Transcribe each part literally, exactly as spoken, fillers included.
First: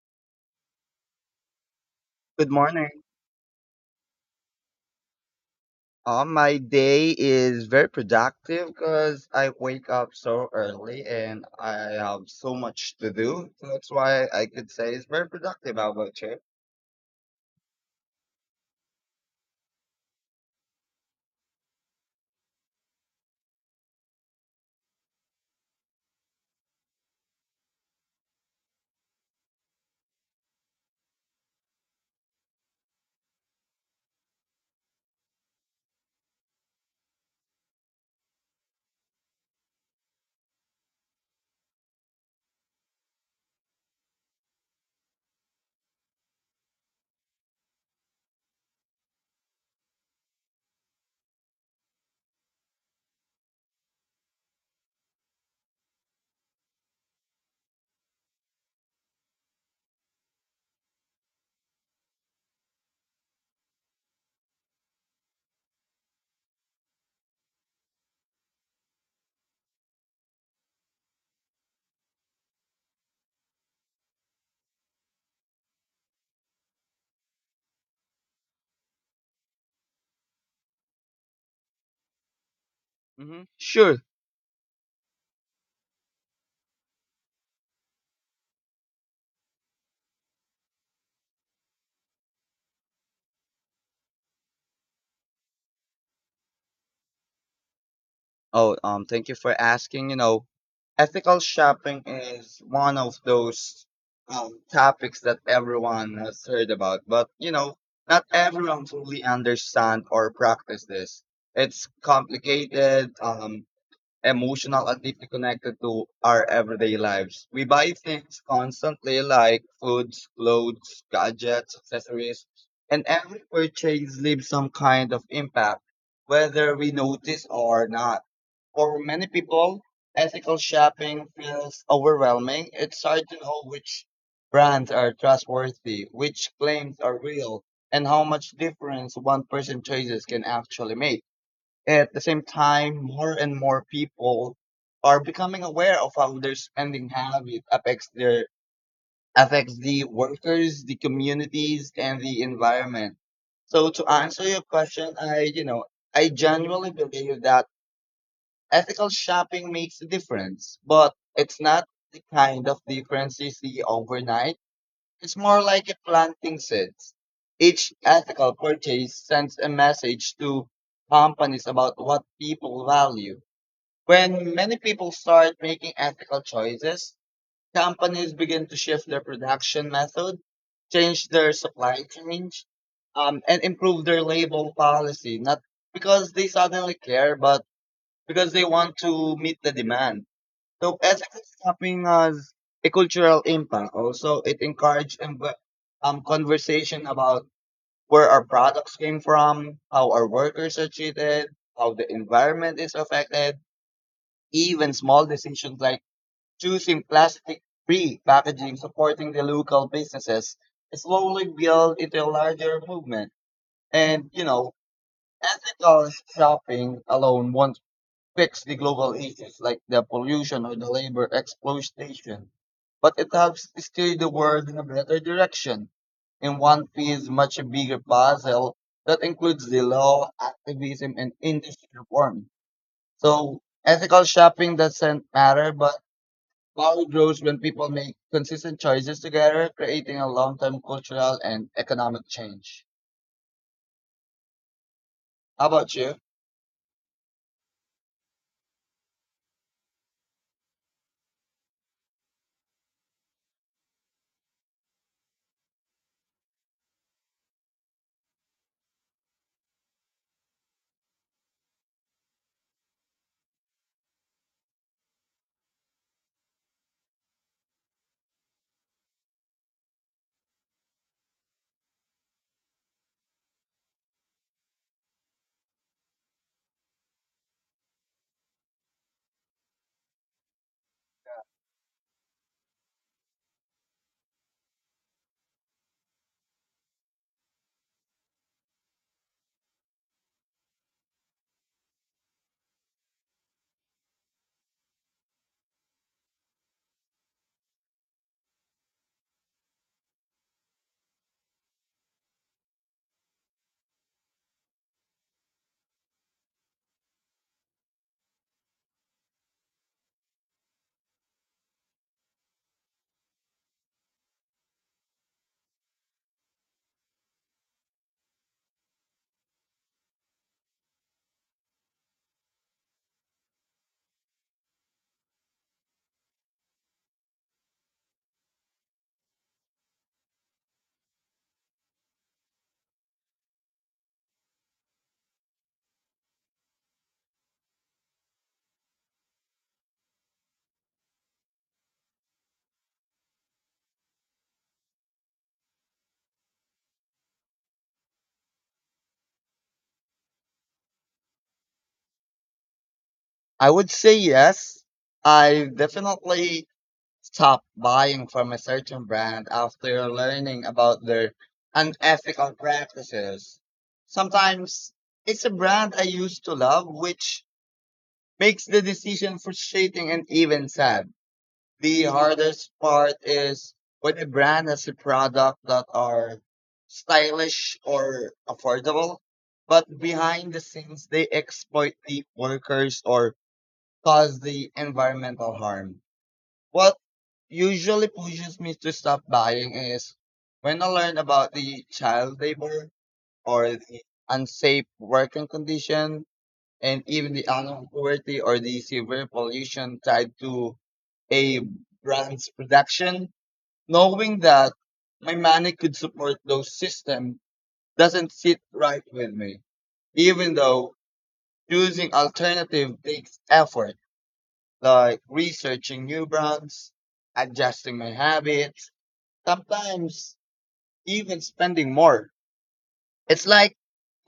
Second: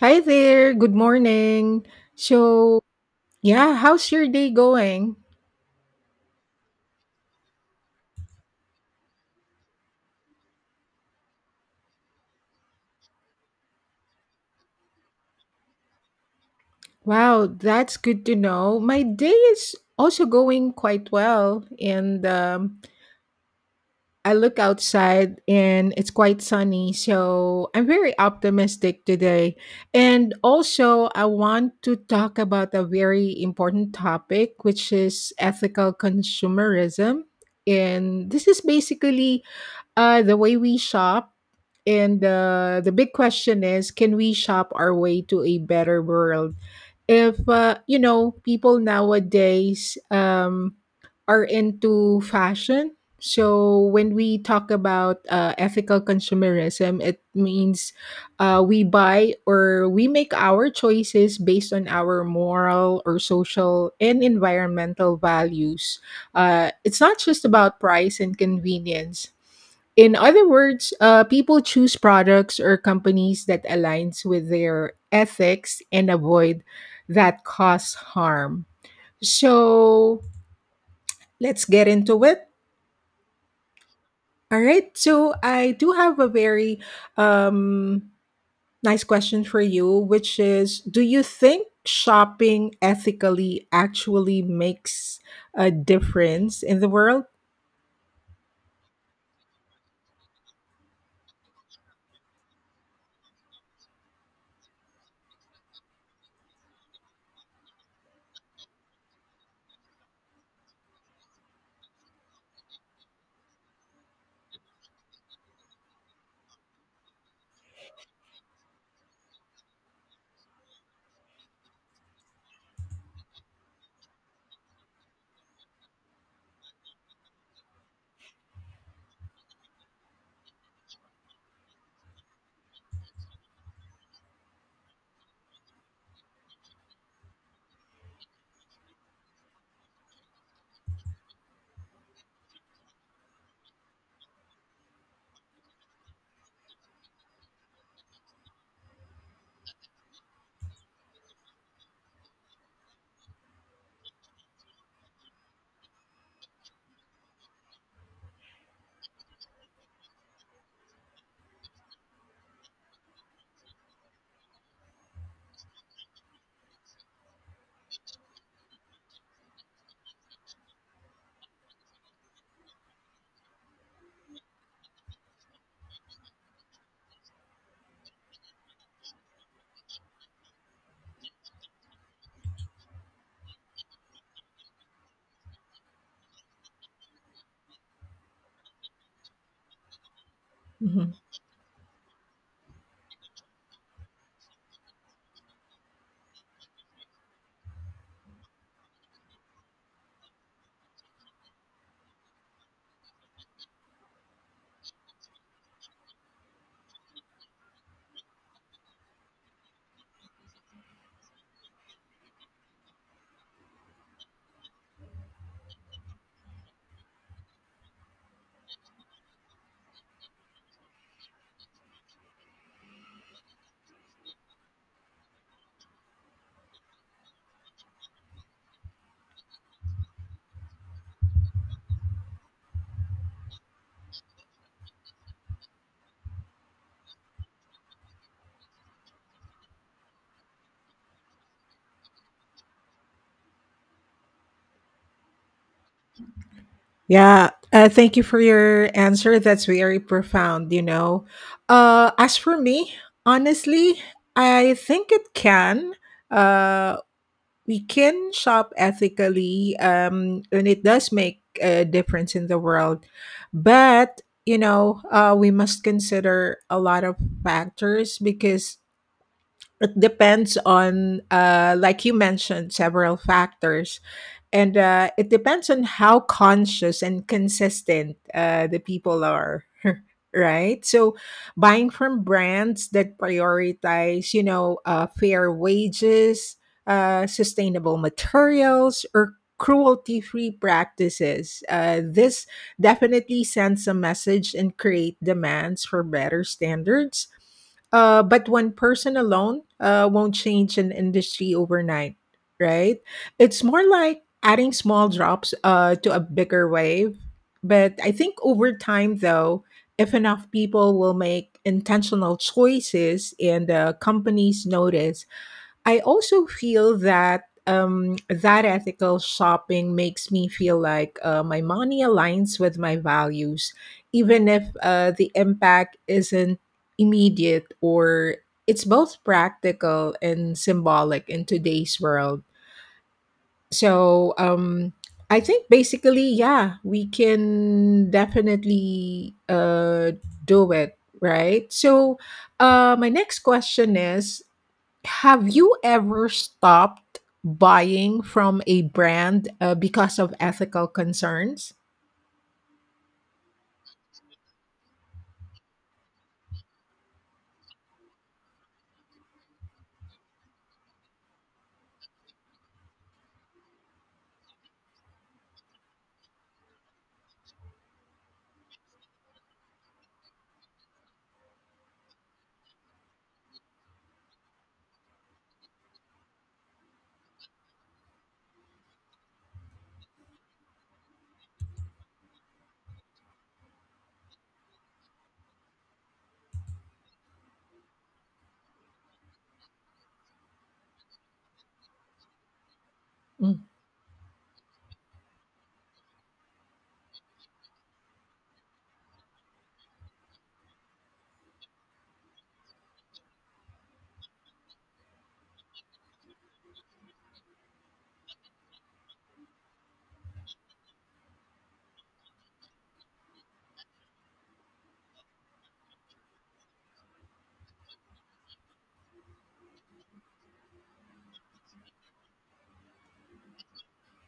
Hi there. Good morning. Good So, morning. yeah, how's your day going? Uh, my day is very productive because I wake up so early and I have so much to do. So that's why I could say it's very productive. How about you? Wow, that's good to know. My day is also going quite well. And um, I look outside and it's quite sunny. So, I'm very optimistic today. And also, I want to talk about a very important topic, which is ethical consumerism. And this is basically Uh, the way we shop, and uh, the big question is, can we shop our way to a better world? If uh, you know, people nowadays um, are into fashion. So when we talk about uh, ethical consumerism, it means uh, we buy or we make our choices based on our moral or social and environmental values. Uh, it's not just about price and convenience. In other words, uh, people choose products or companies that aligns with their ethics and avoid that cause harm. So let's get into it. hmm Sure. All right. So I do have a very um, nice question for you, which is: do you think shopping ethically actually makes a difference in the world? Oh, um, Thank you for asking. You know, ethical shopping is one of those um, topics that everyone has heard about, but you know, not everyone fully understand or practice this. It's complicated. Um, emotional and deeply connected to our everyday lives. We buy things constantly like foods, clothes, gadgets, accessories, and every purchase leaves some kind of impact, whether we notice or not. For many people, ethical shopping feels overwhelming. It's hard to know which brands are trustworthy, which claims are real, and how much difference one person's choices can actually make. At the same time, more and more people are becoming aware of how their spending habit affects their affects the workers, the communities, and the environment. So to answer your question, I you know I genuinely believe that ethical shopping makes a difference, but it's not the kind of difference you see overnight. It's more like a planting seeds. Each ethical purchase sends a message to companies about what people value when many people start making ethical choices, companies begin to shift their production method, change their supply chain, um, and improve their label policy. Not because they suddenly care, but because they want to meet the demand. So Mm-hmm. ethical shopping has a cultural impact. Also, it encourages um, conversation about where our products came from, how our workers are treated, how the environment is affected even small decisions like choosing plastic free packaging, supporting the local businesses, slowly build into a larger movement. And, you know, ethical shopping alone won't fix the global issues like the pollution or the labor exploitation, but it helps steer the world in a better direction. In one piece, much a bigger puzzle that includes the law, activism, and industry reform. So ethical shopping doesn't matter, but power grows when people make consistent choices together, creating a long term cultural and economic change. How about you? Yeah, uh, thank you for your answer. That's very profound, you know. Uh, as for me, honestly, I think it can. Uh, we can shop ethically, um, and it does make a difference in the world. But, you know, uh, we must consider a lot of factors because it depends on, uh, like you mentioned, several factors and uh, it depends on how conscious and consistent uh, the people are. Right, so buying from brands that prioritize, you know uh, fair wages, uh, sustainable materials or cruelty free practices. Uh, this definitely sends a message and create demands for better standards. Uh, but one person alone uh, won't change an industry overnight, right? It's more like adding small drops uh, to a bigger wave. But I think over time, though, if enough people will make intentional choices and uh, companies notice, I also feel that um, that ethical shopping makes me feel like uh, my money aligns with my values, even if uh, the impact isn't immediate, or it's both practical and symbolic in today's world. So um, I think basically, yeah, we can definitely uh, do it, right? So uh, my next question is, have you ever stopped buying from a brand uh, because of ethical concerns? I would say yes. I definitely stopped buying from a certain brand after learning about their unethical practices. Sometimes it's a brand I used to love, which makes the decision frustrating and even sad. The hardest part is when a brand has a product that are stylish or affordable, but behind the scenes they exploit the workers or cause the environmental harm. What usually pushes me to stop buying is when I learn about the child labor Mm. or the unsafe working condition and even the unknown poverty or the severe pollution tied to a brand's production, knowing that my money could support those systems doesn't sit right with me. Even though choosing alternative takes effort, like researching new brands, adjusting my habits, sometimes even spending more. It's like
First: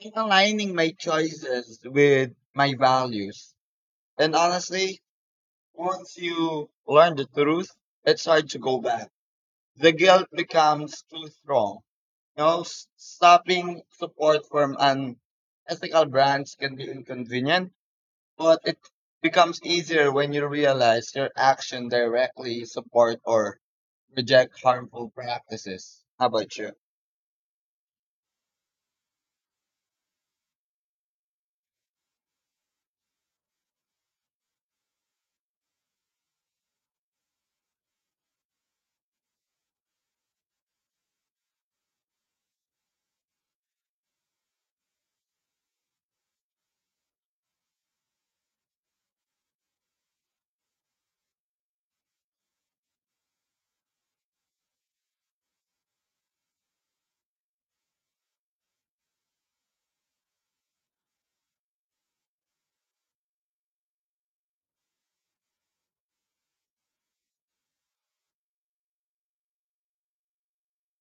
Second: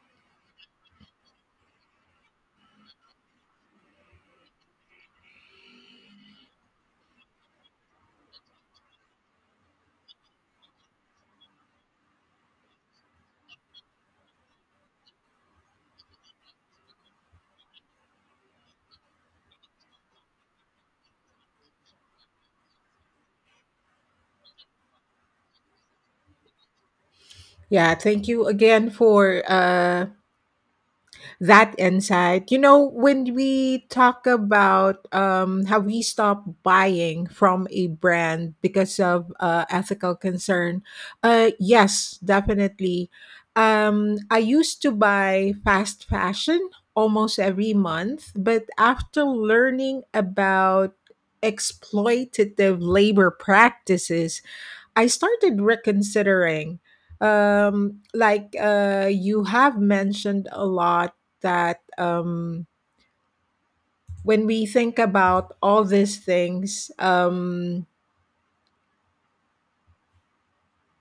I'm aligning my choices with my values. And honestly, once you learn the truth, it's hard to go back. The guilt becomes too strong. You know, s- stopping support from an ethical brands can be inconvenient, but it becomes easier when you realize your action directly support or reject harmful practices. How about you? Yeah, thank you again for uh, that insight. You know, when we talk about um, how we stop buying from a brand because of uh, ethical concern, uh, yes, definitely. Um, I used to buy fast fashion almost every month, but after learning about exploitative labor practices I started reconsidering. Um, like uh, you have mentioned a lot that um, when we think about all these things, um,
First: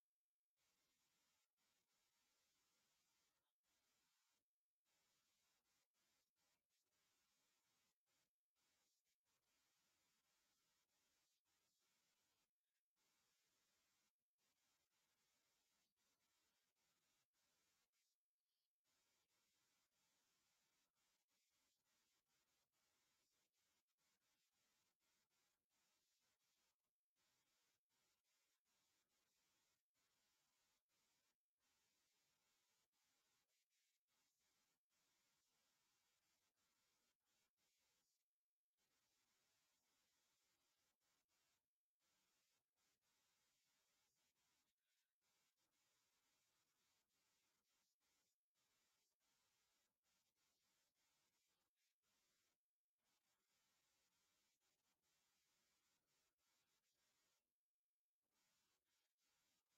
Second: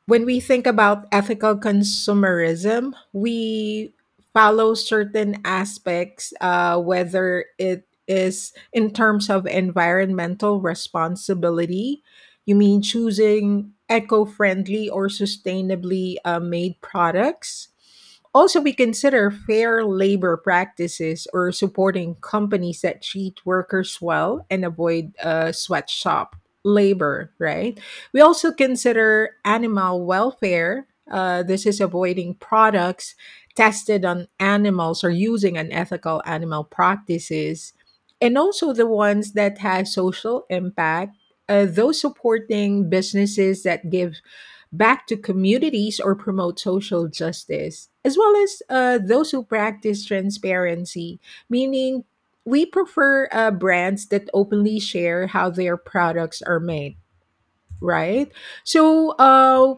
when we think about ethical consumerism, we follow certain aspects, uh, whether it is in terms of environmental responsibility. You mean choosing eco friendly or sustainably uh, made products? Also, we consider fair labor practices or supporting companies that treat workers well and avoid uh, sweatshop labor, right? We also consider animal welfare. Uh, this is avoiding products tested on animals or using unethical animal practices, and also the ones that has social impact. Uh, those supporting businesses that give back to communities or promote social justice, as well as uh, those who practice transparency, meaning we prefer uh, brands that openly share how their products are made, right? So uh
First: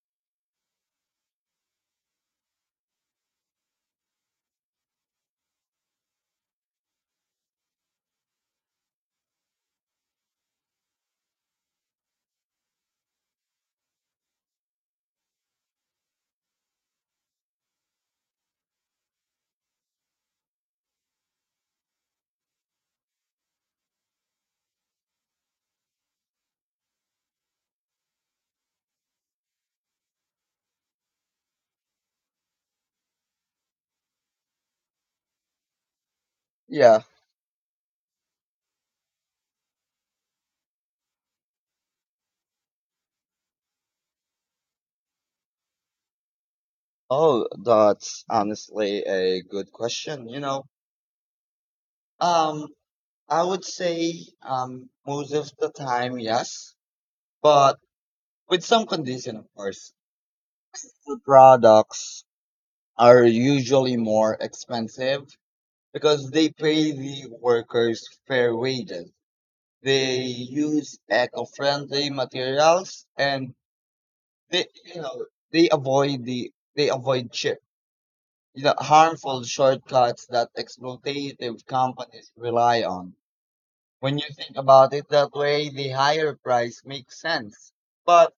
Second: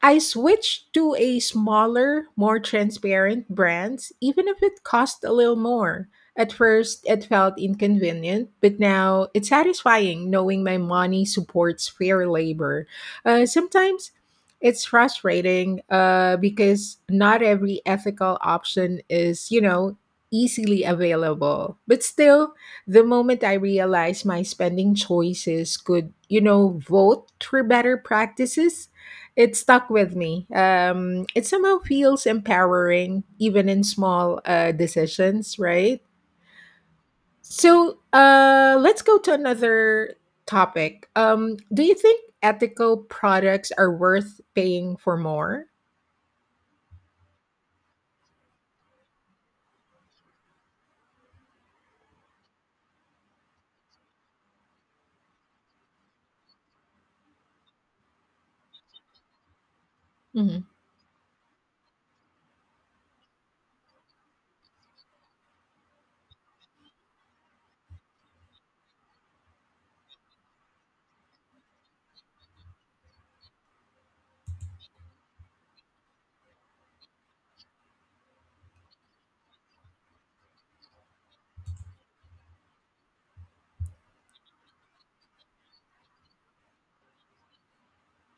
I switched to a smaller, more transparent brands, even if it cost a little more. At first, it felt inconvenient, but now it's satisfying knowing my money supports fair labor. Uh, sometimes it's frustrating uh, because not every ethical option is, you know, easily available. But still, the moment I realized my spending choices could, you know, vote for better practices, it stuck with me. Um, it somehow feels empowering, even in small uh, decisions, right? Yeah. So uh, let's go to another topic. Um, do you think ethical products are worth paying for more? Oh, that's honestly a good question. You know, um, I would say um, most of the time, yes, but With some condition, of course. Mhm. Food products are usually more expensive because they pay the workers fair wages. They use eco-friendly materials and they, you know, they avoid the they avoid cheap, you know, harmful shortcuts that exploitative companies rely on. When you think about it that way, the higher price makes sense. But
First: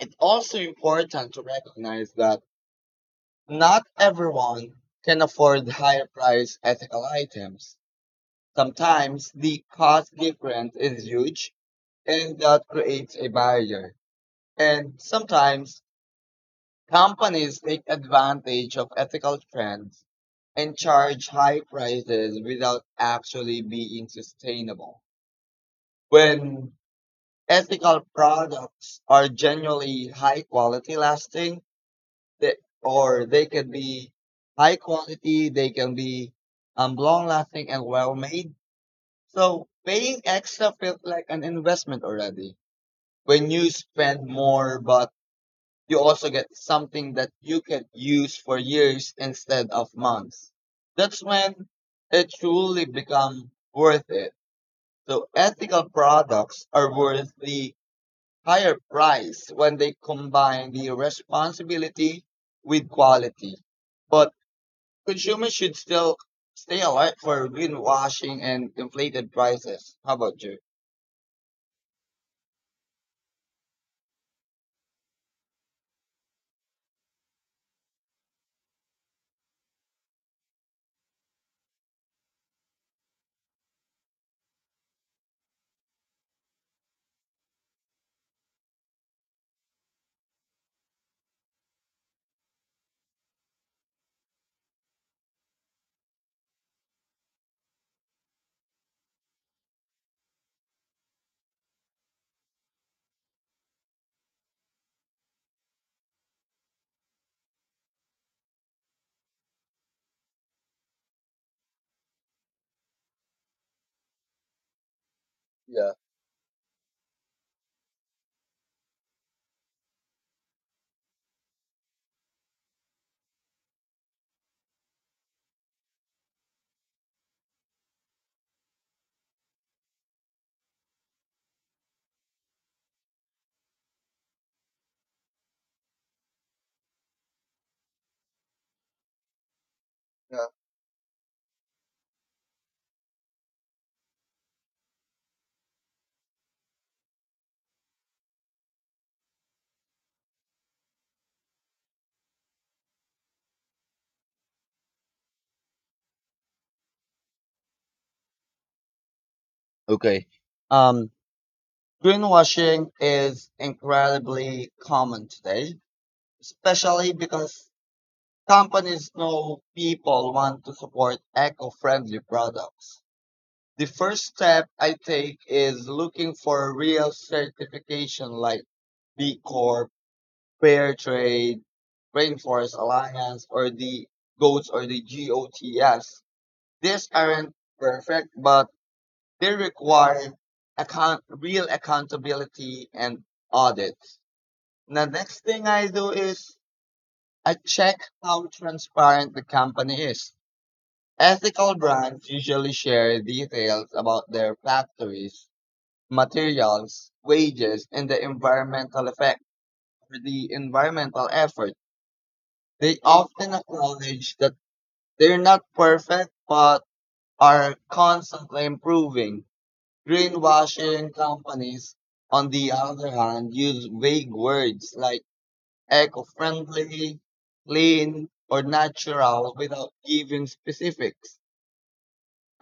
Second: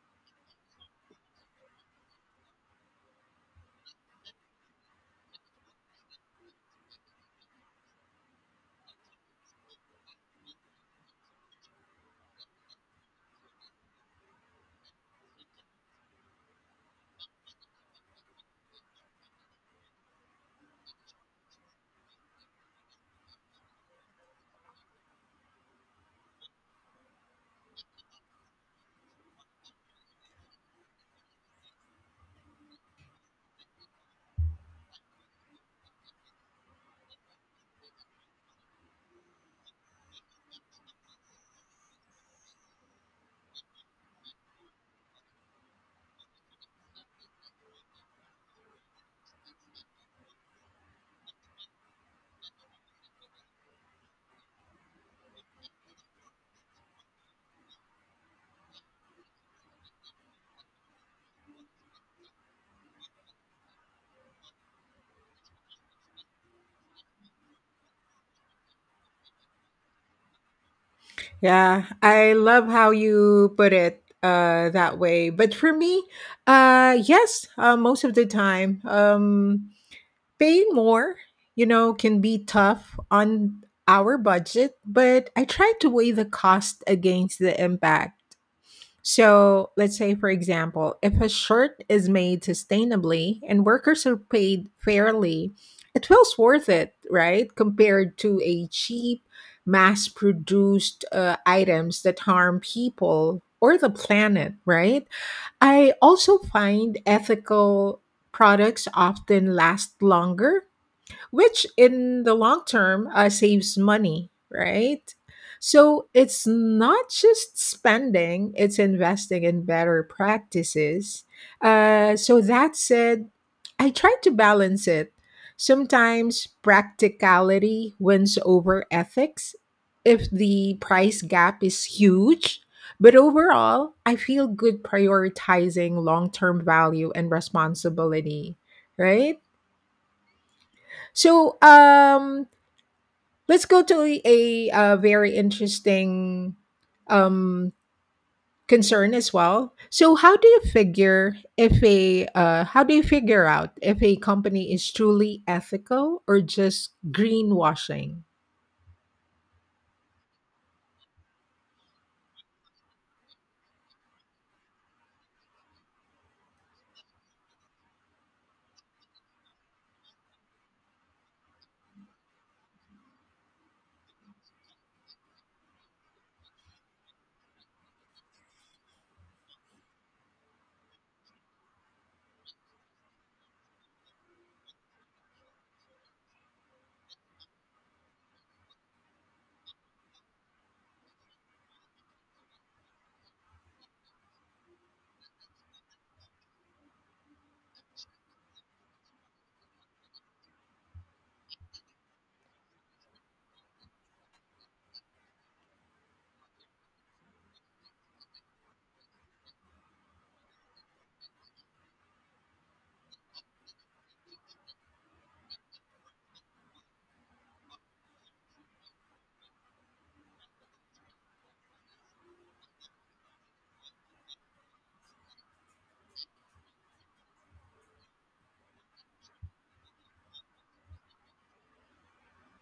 it's also important to recognize that Not everyone can afford higher priced ethical items. Sometimes the cost difference is huge and that creates a barrier. And sometimes companies take advantage of ethical trends and charge high prices without actually being sustainable. When ethical products are generally high quality lasting, They, or they can be high quality, they can be um, long lasting and well made. So paying extra feels like an investment already. When you spend more, but you also get something that you can use for years instead of months. That's when it truly become worth it. So ethical products are worth the higher price when they combine the responsibility with quality. But Consumers should still stay alert for greenwashing and inflated prices. How about you? Yeah, I love how you put it uh, that way. But for me, uh, yes, uh, most of the time. Um, Paying more, you know, can be tough on our budget, but I try to weigh the cost against the impact. So, let's say, for example, if a shirt is made sustainably and workers are paid fairly, it feels worth it, right? Compared to a cheap, mass produced uh, items that harm people or the planet, right? I also find ethical products often last longer, which in the long term uh, saves money, right? Yeah, So it's not just spending, it's investing in better practices. Uh, so that said, I try to balance it. Sometimes practicality wins over ethics if the price gap is huge. But overall, I feel good prioritizing long term value and responsibility, right? yeah, So, um, let's go to a, uh very interesting um, concern as well. So, how do you figure if a uh, how do you figure out if a company is truly ethical or just greenwashing? okay. Um, Greenwashing is incredibly common today, especially because companies know people want to support eco-friendly products. The first step I take is looking for a real certification like B Corp, fair trade, rainforest alliance, or the G O A T S or the G O T S. These aren't perfect, but they require account real accountability and audits. The next thing I do is I check how transparent the company is. Ethical brands usually share details about their factories, materials, wages, and the environmental effect or the environmental effort. They often acknowledge that they're not perfect but are constantly improving. Greenwashing companies, on the other hand, use vague words like eco friendly, clean, or natural without giving specifics.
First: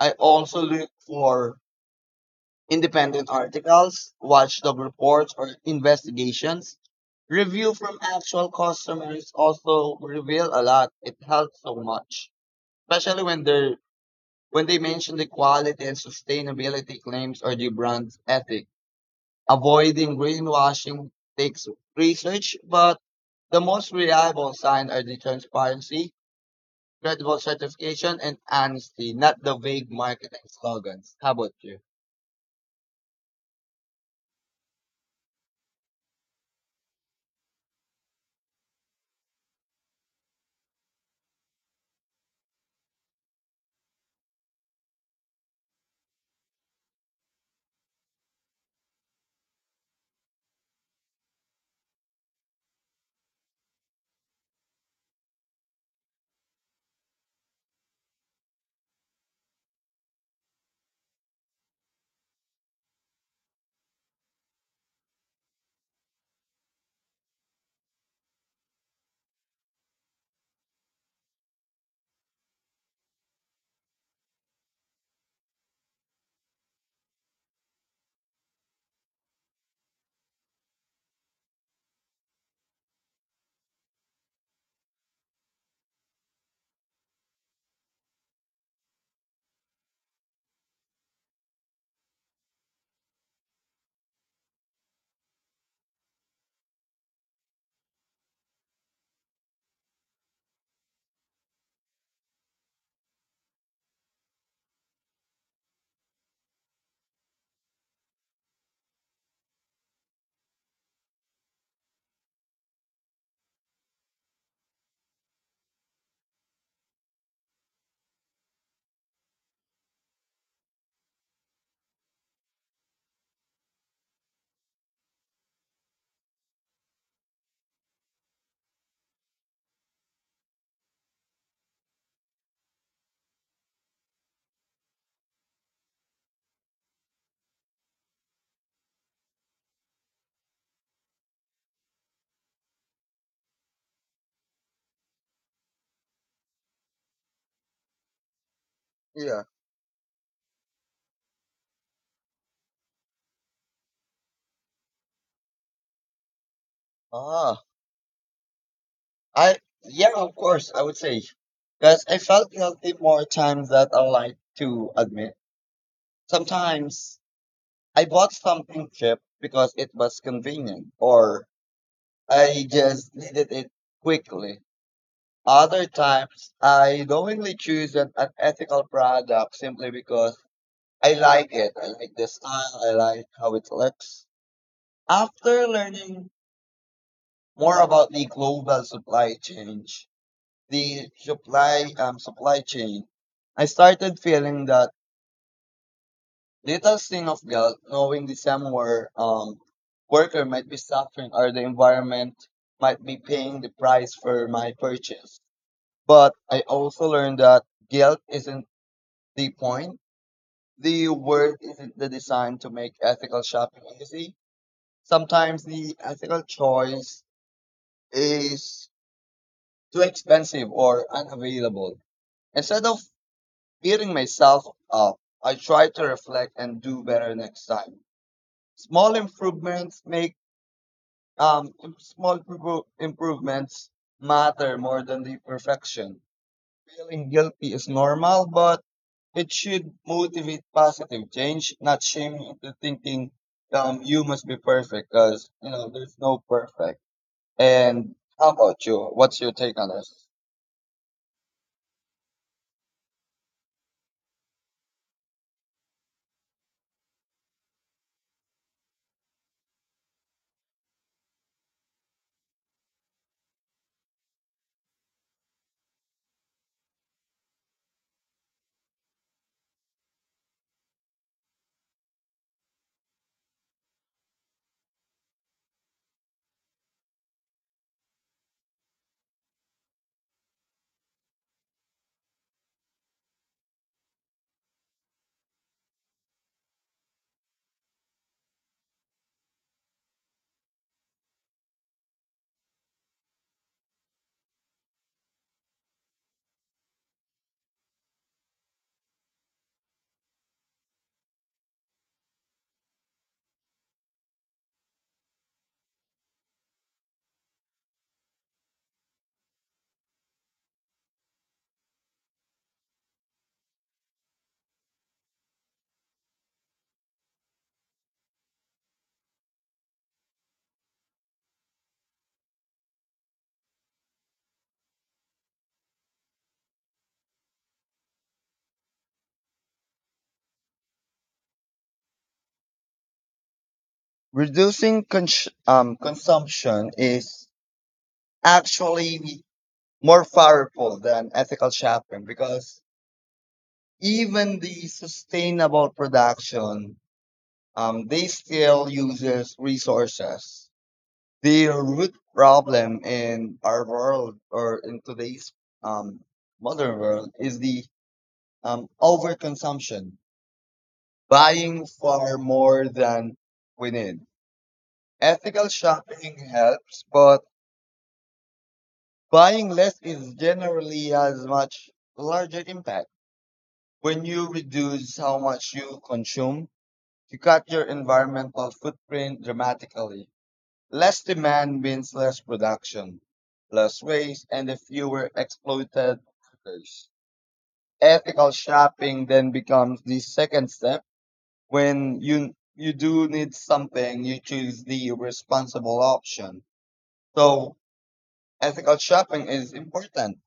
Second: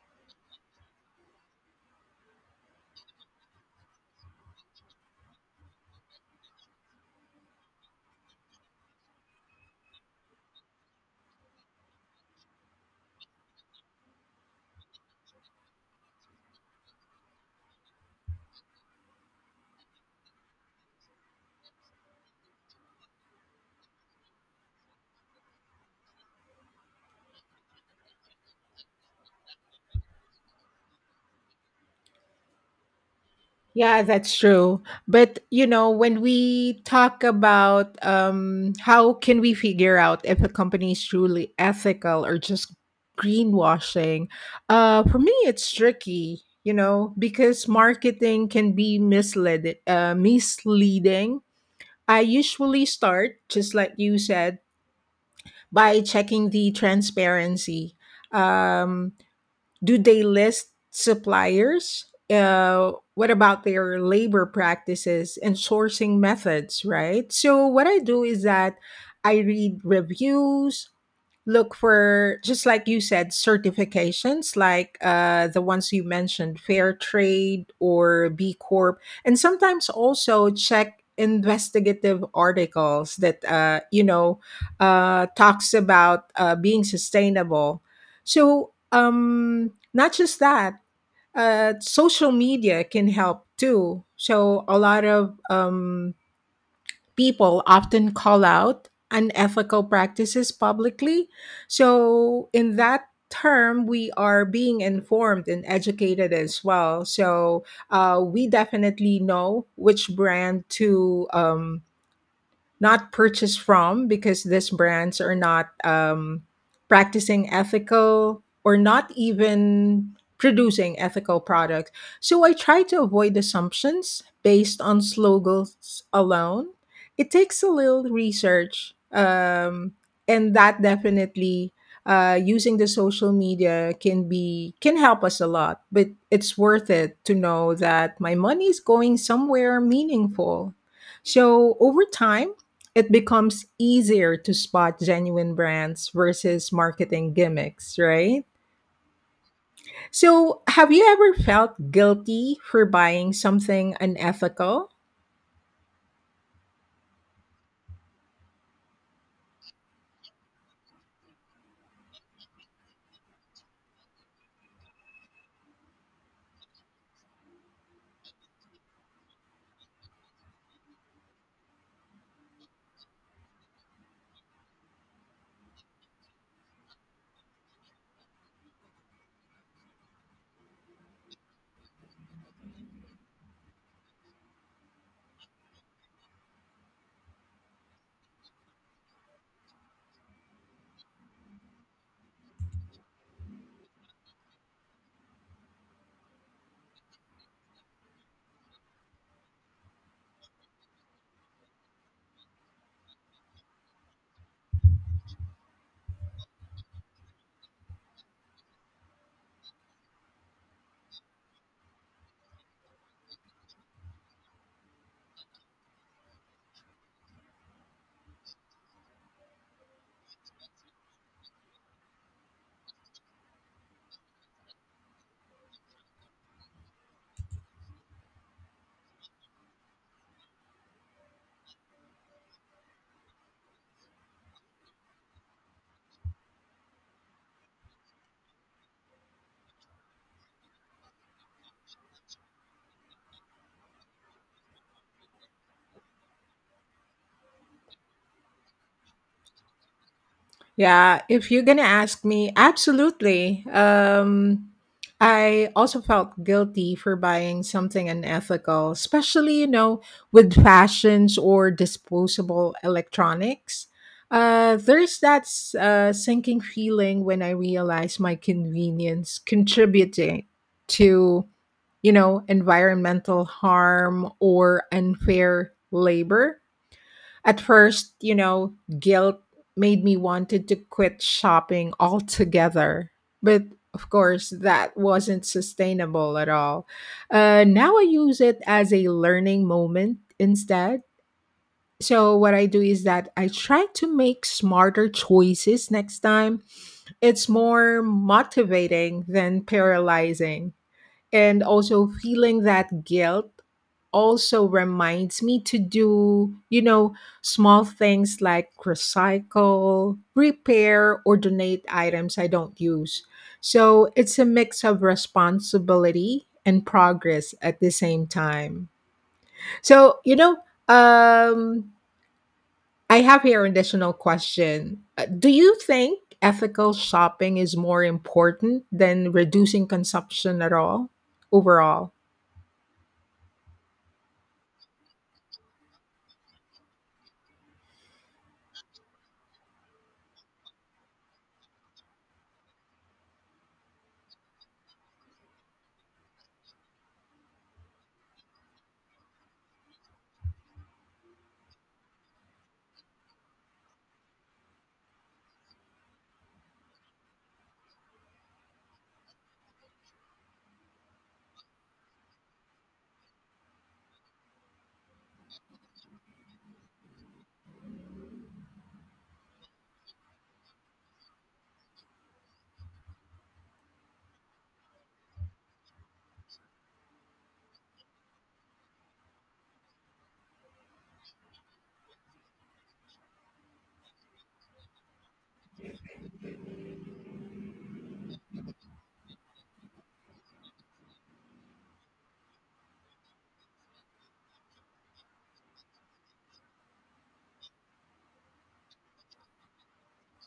I also look for independent articles, watchdog reports, or investigations. Review from actual customers also reveal a lot. It helps so much, especially when they when they mention the quality and sustainability claims or the brand's ethic. Avoiding greenwashing takes research, but the most reliable sign are the transparency, credible certification, and honesty, not the vague marketing slogans. How about you? Yeah, that's true. But you know, when we talk about um, how can we figure out if a company is truly ethical or just greenwashing, uh, for me, it's tricky. You know, because marketing can be misled, uh, misleading. I usually start just like you said by checking the transparency. Um, do they list suppliers? Uh, what about their labor practices and sourcing methods, right? So, what I do is that I read reviews, look for just like you said certifications like uh, the ones you mentioned fair trade or b corp, and sometimes also check investigative articles that uh, you know uh, talks about uh, being sustainable. So um, not just that, uh, social media can help too, so a lot of um, people often call out unethical practices publicly. So, in that term, we are being informed and educated as well. So, uh, we definitely know which brand to um, not purchase from because these brands are not um, practicing ethical or not even producing ethical products. So I try to avoid assumptions based on slogans alone. It takes a little research, um, and that definitely. Uh, using the social media can be can help us a lot, but it's worth it to know that my money is going somewhere meaningful, so over time it becomes easier to spot genuine brands versus marketing gimmicks, right? Yeah. So, have you ever felt guilty for buying something unethical? Ah, I Yeah, of course, I would say. Because I felt guilty more times than I like to admit. Sometimes I bought something cheap because it was convenient, or I just needed it quickly. Other times, I knowingly choose an unethical product simply because I like it. I like the style, I like how it looks. After learning more about the global supply chain, the supply um, supply chain, I started feeling that little sting of guilt, knowing the somewhere um, worker might be suffering or the environment might be paying the price for my purchase. But I also learned that guilt isn't the point. The word isn't the design to make ethical shopping easy. Sometimes the ethical choice is too expensive or unavailable. Instead of beating myself up, I try to reflect and do better next time. Small improvements make um im- small provo- improvements matter more than the perfection. Feeling guilty is normal, but it should motivate positive change, not shame you into thinking um, you must be perfect because, you know, there's no perfect. And how about you? What's your take on this? Yeah, if you're gonna ask me, absolutely. Um, I also felt guilty for buying something unethical, especially, you know, with fashions or disposable electronics. Uh, there's that s- uh, sinking feeling when I realize my convenience contributing to, you know, environmental harm or unfair labor. At first, you know, guilt made me wanted to quit shopping altogether. But of course, that wasn't sustainable at all. Uh, now I use it as a learning moment instead. So, what I do is that I try to make smarter choices next time. It's more motivating than paralyzing, and also feeling that guilt also reminds me to do, you know, small things like recycle repair or donate items I don't use. So it's a mix of responsibility and progress at the same time. So, you know um I have here an additional question. Uh, do you think ethical shopping is more important than reducing consumption at all overall? Reducing cons- um, consumption is actually more powerful than ethical shopping because even the sustainable production, um, they still uses resources. The root problem in our world or in today's um, modern world is the um, overconsumption, buying far more than we need. Ethical shopping helps, but buying less is generally as much larger impact. When you reduce how much you consume, you cut your environmental footprint dramatically. Less demand means less production, less waste, and the fewer exploited workers. Ethical shopping then becomes the second step. When you you do need something, you choose the responsible option. So ethical shopping is important,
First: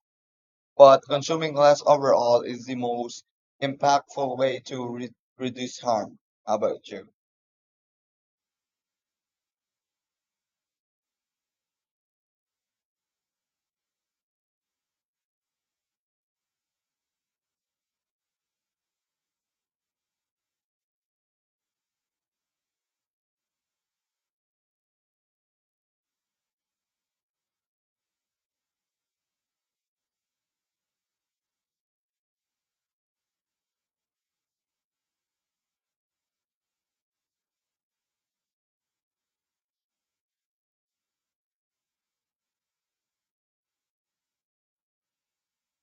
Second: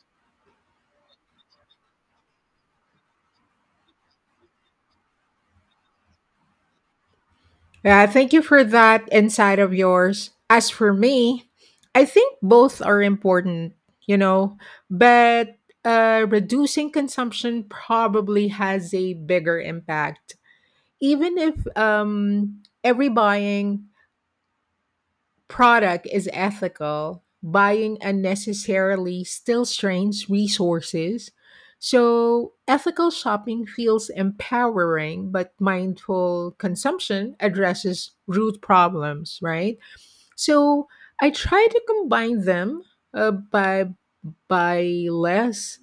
but consuming less overall is the most impactful way to re- reduce harm. How about you? Yeah, thank you for that insight of yours. As for me, I think both are important, you know, but uh, reducing consumption probably has a bigger impact. Even if um, every buying product is ethical, buying unnecessarily still strains resources. So, ethical shopping feels empowering, but mindful consumption addresses root problems, right? So, I try to combine them uh, by by less,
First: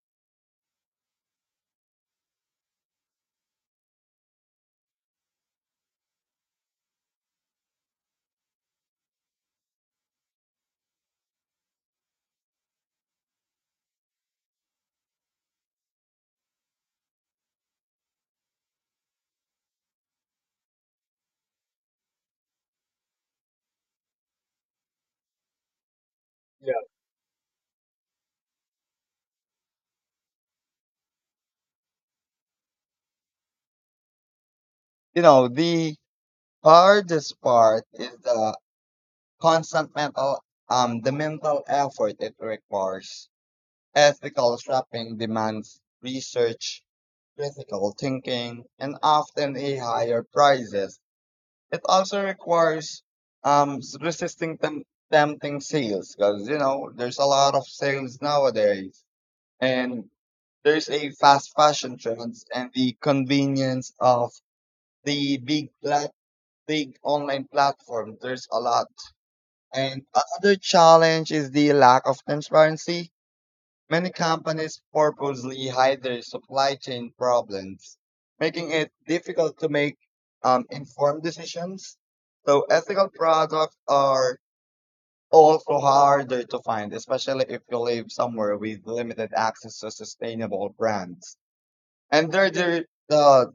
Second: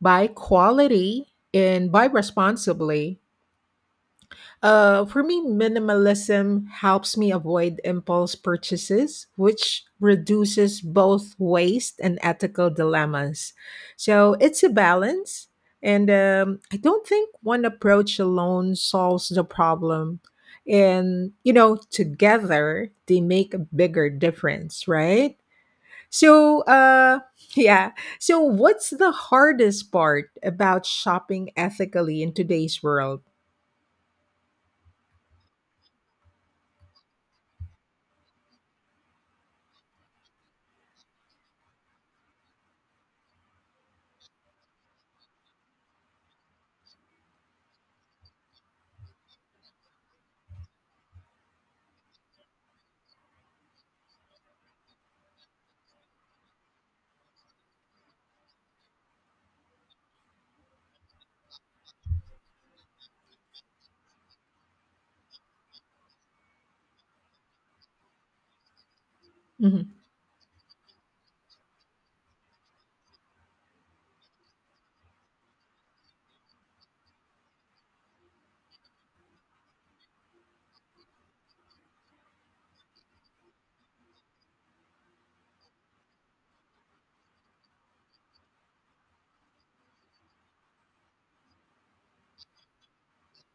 by quality, and by responsibly. Uh, for me, minimalism helps me avoid impulse purchases, which reduces both waste and ethical dilemmas. So it's a balance. And um, I don't think one approach alone solves the problem. And, you know, together they make a bigger difference, right? So, Yeah. uh, yeah. So, what's the hardest part about shopping ethically in today's world? You know, the hardest part is the constant mental um the mental effort it requires. Ethical shopping demands research, critical thinking, and often a higher prices. It also requires um s- resisting tem- tempting sales because you know there's a lot of sales nowadays and there's a fast fashion trends and the convenience of the big plat- big online platform. There's a lot Mm-hmm. and another challenge is the lack of transparency. Many companies purposely hide their supply chain problems, making it difficult to make um, informed decisions. So ethical products are also harder to find, especially if you live somewhere with limited access to sustainable brands. And there, there the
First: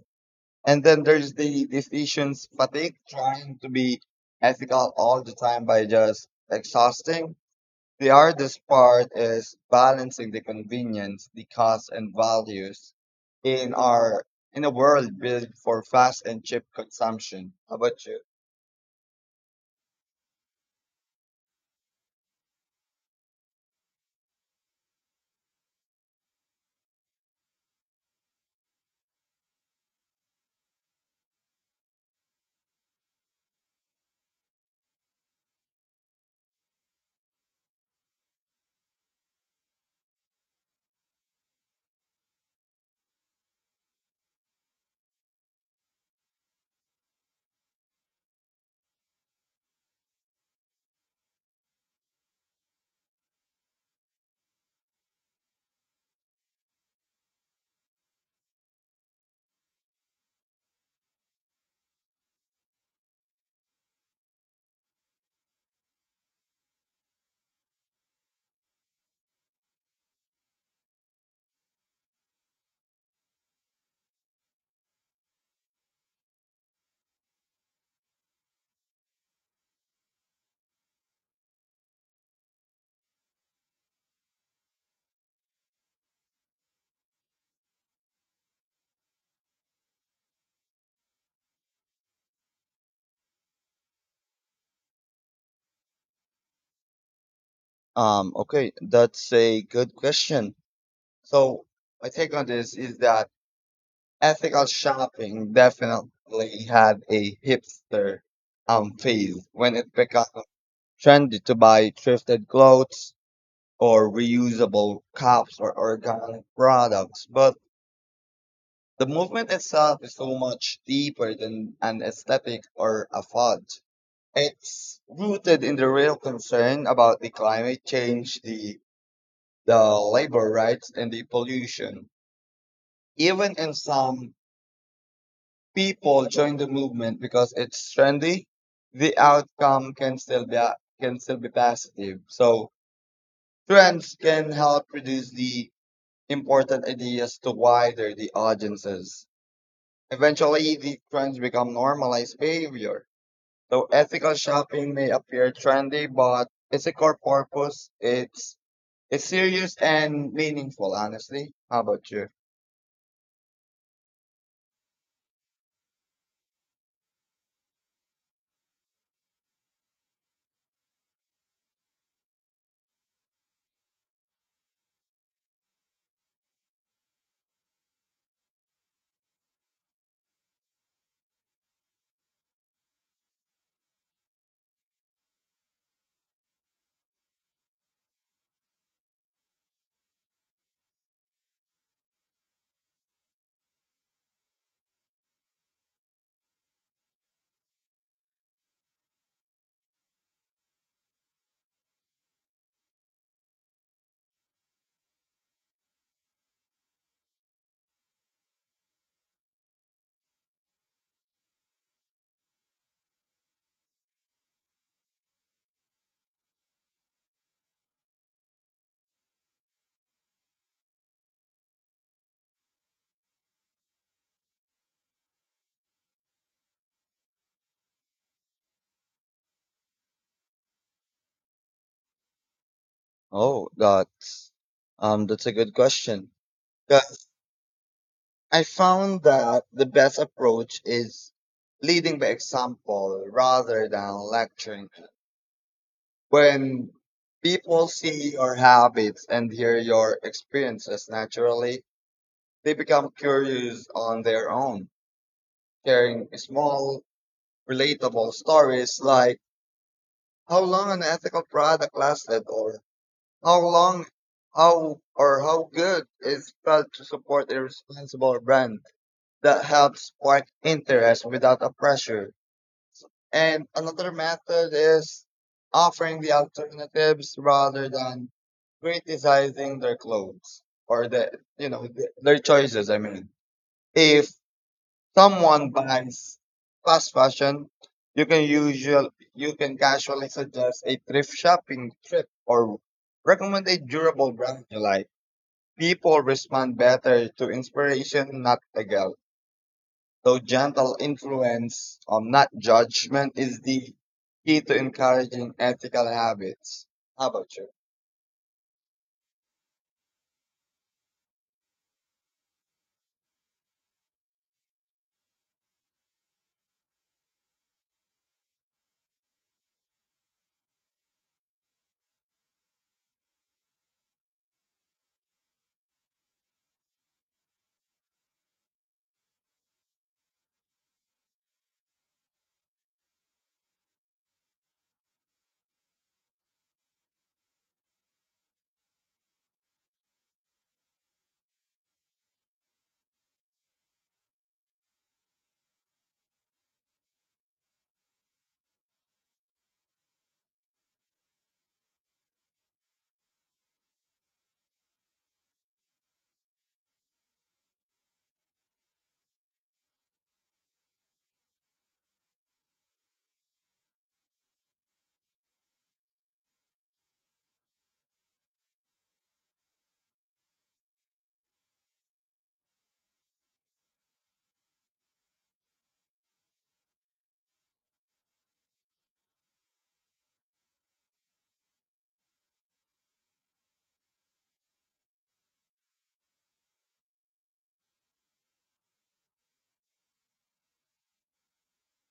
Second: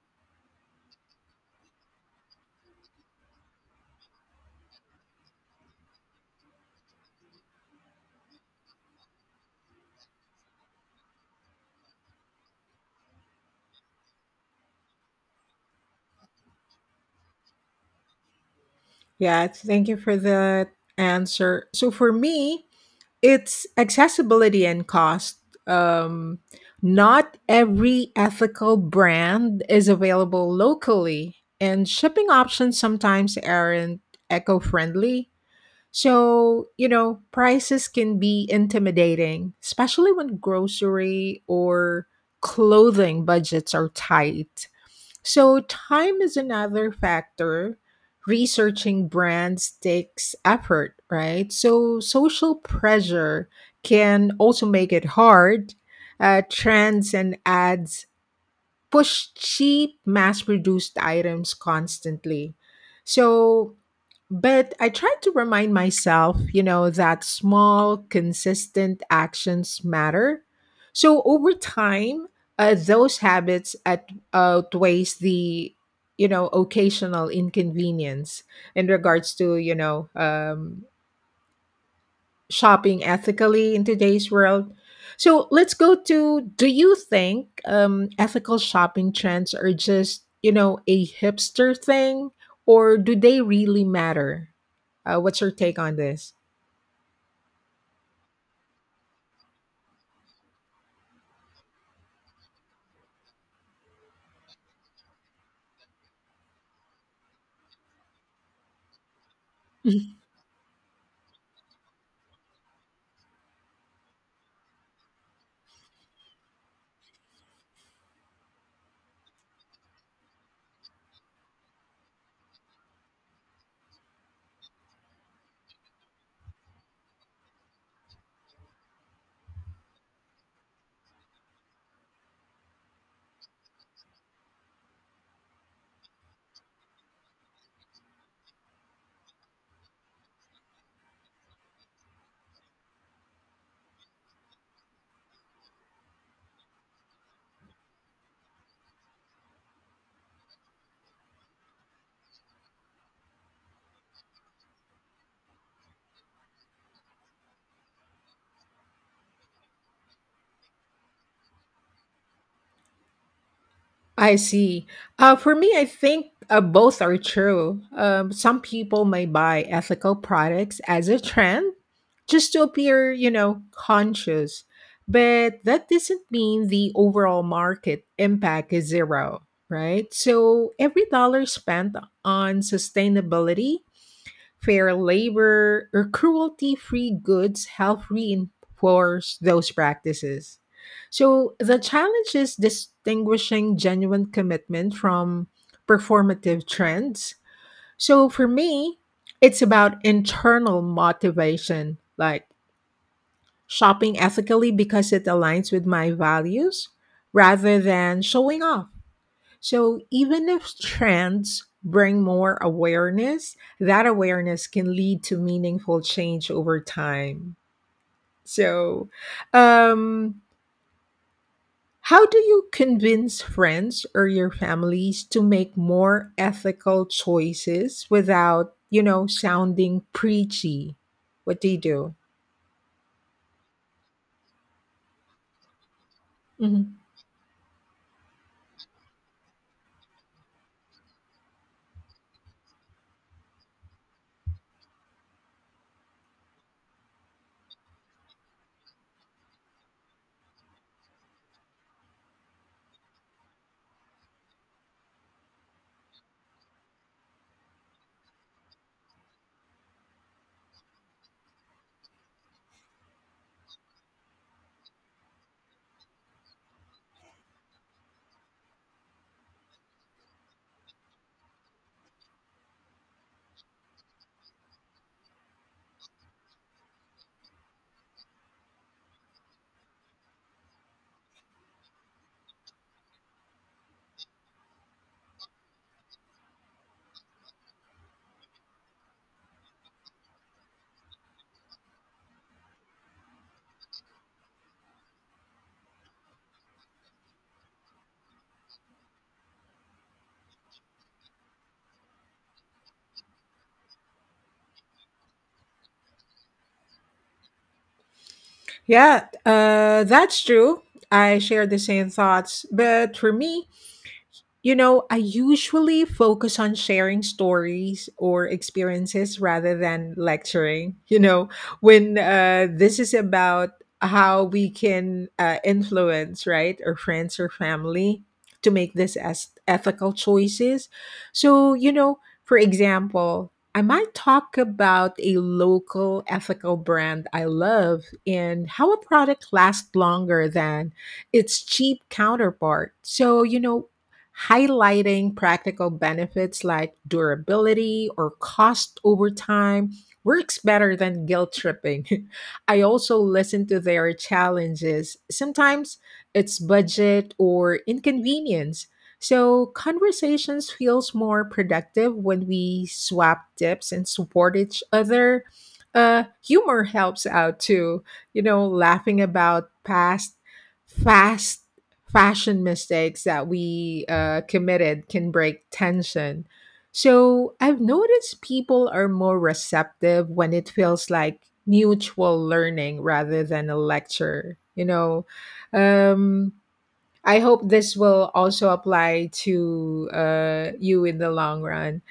and then there's the decisions fatigue, trying to be ethical all the time by just exhausting the hardest part is balancing the convenience, the cost, and values in our in a world built for fast and cheap consumption. How about you? Yeah, thank you for the answer. So for me, it's accessibility and cost. Um, not every ethical brand is available locally, and shipping options sometimes aren't eco friendly. So, you know, prices can be intimidating, especially when grocery or clothing budgets are tight. So, time is another factor. Researching brands takes effort, right? So, social pressure can also make it hard. Uh, trends and ads push cheap mass produced items constantly. So, but I try to remind myself, you know, that small, consistent actions matter. So over time, uh, those habits at, outweighs the, you know, occasional inconvenience in regards to, you know, um, shopping ethically in today's world. So let's go to, do you think um, ethical shopping trends are just, you know, a hipster thing or do they really matter? Uh, what's your take on this? Um, okay, that's a good question. So my take on this is that ethical shopping definitely had a hipster um phase when it became trendy to buy thrifted clothes or reusable cups or organic products, but the movement itself is so much deeper than an aesthetic or a fad. It's rooted in the real concern about the climate change, the the labor rights, and the pollution. Even in some people join the movement because it's trendy, the outcome can still be can still be positive. So trends can help reduce the important ideas to wider the audiences. Eventually, the trends become normalized behavior. So ethical shopping may appear trendy, but its a core purpose. It's it's serious and meaningful. Honestly, how about you? I see. Uh, for me, I think uh, both are true. Um, some people may buy ethical products as a trend just to appear, you know, conscious. But that doesn't mean the overall market impact is zero, right? So every dollar spent on sustainability, fair labor or cruelty free goods help reinforce those practices. So the challenge is distinguishing genuine commitment from performative trends. So for me, it's about internal motivation, like shopping ethically because it aligns with my values rather than showing off. So, even if trends bring more awareness, that awareness can lead to meaningful change over time. So, um, how do you convince friends or your families to make more ethical choices without, you know, sounding preachy? What do you do? Oh, that's um that's a good question. Mhm. Because I found that the best approach is leading by example rather than lecturing. When people see your habits and hear your experiences naturally, they become curious on their own. Sharing small relatable stories like how long an ethical product lasted or how long how or how good it felt to support a responsible brand that helps spark interest without a pressure. And another method is offering the alternatives rather than criticizing their clothes or the you know th- their choices. I mean, if someone buys fast fashion, you can usual you can casually suggest a thrift shopping trip or recommend a durable brand you like. People respond better to inspiration, not a guilt. So gentle influence, um, not judgment, is the key to encouraging ethical habits. How about you? Yeah, uh, that's true. I share the same thoughts. But for me, you know, I usually focus on sharing stories or experiences rather than lecturing. You know, when uh, this is about how we can uh, influence, right, our friends or family to make this as ethical choices. So, you know, for example, I might talk about a local ethical brand I love and how a product lasts longer than its cheap counterpart. So, you know, highlighting practical benefits like durability or cost over time works better than guilt tripping. I also listen to their challenges. Sometimes it's budget or inconvenience. So conversations feels more productive when we swap tips and support each other. Uh, humor helps out too. You know, laughing about past fast fashion mistakes that we uh, committed can break tension. So I've noticed people are more receptive when it feels like mutual learning rather than a lecture. You know, um, I hope this will also apply to uh, you in the long run.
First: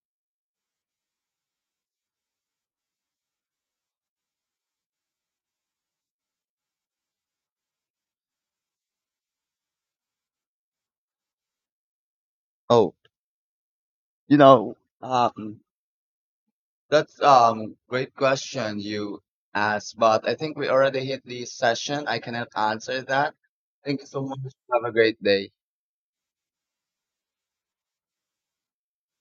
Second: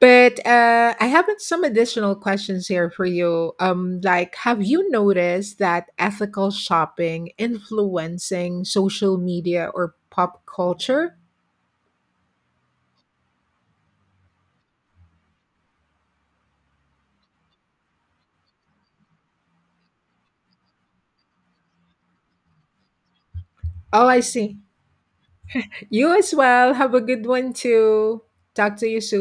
But uh, I have like some additional questions here for you. Um, like, have you noticed that ethical shopping influencing social media or pop culture? Oh, you know, um, That's um Great question you asked, but I think we already hit the session. I cannot answer that. Thank Oh, you I so much. see. Have a great day. You as well. Have a good one too. Talk to you soon.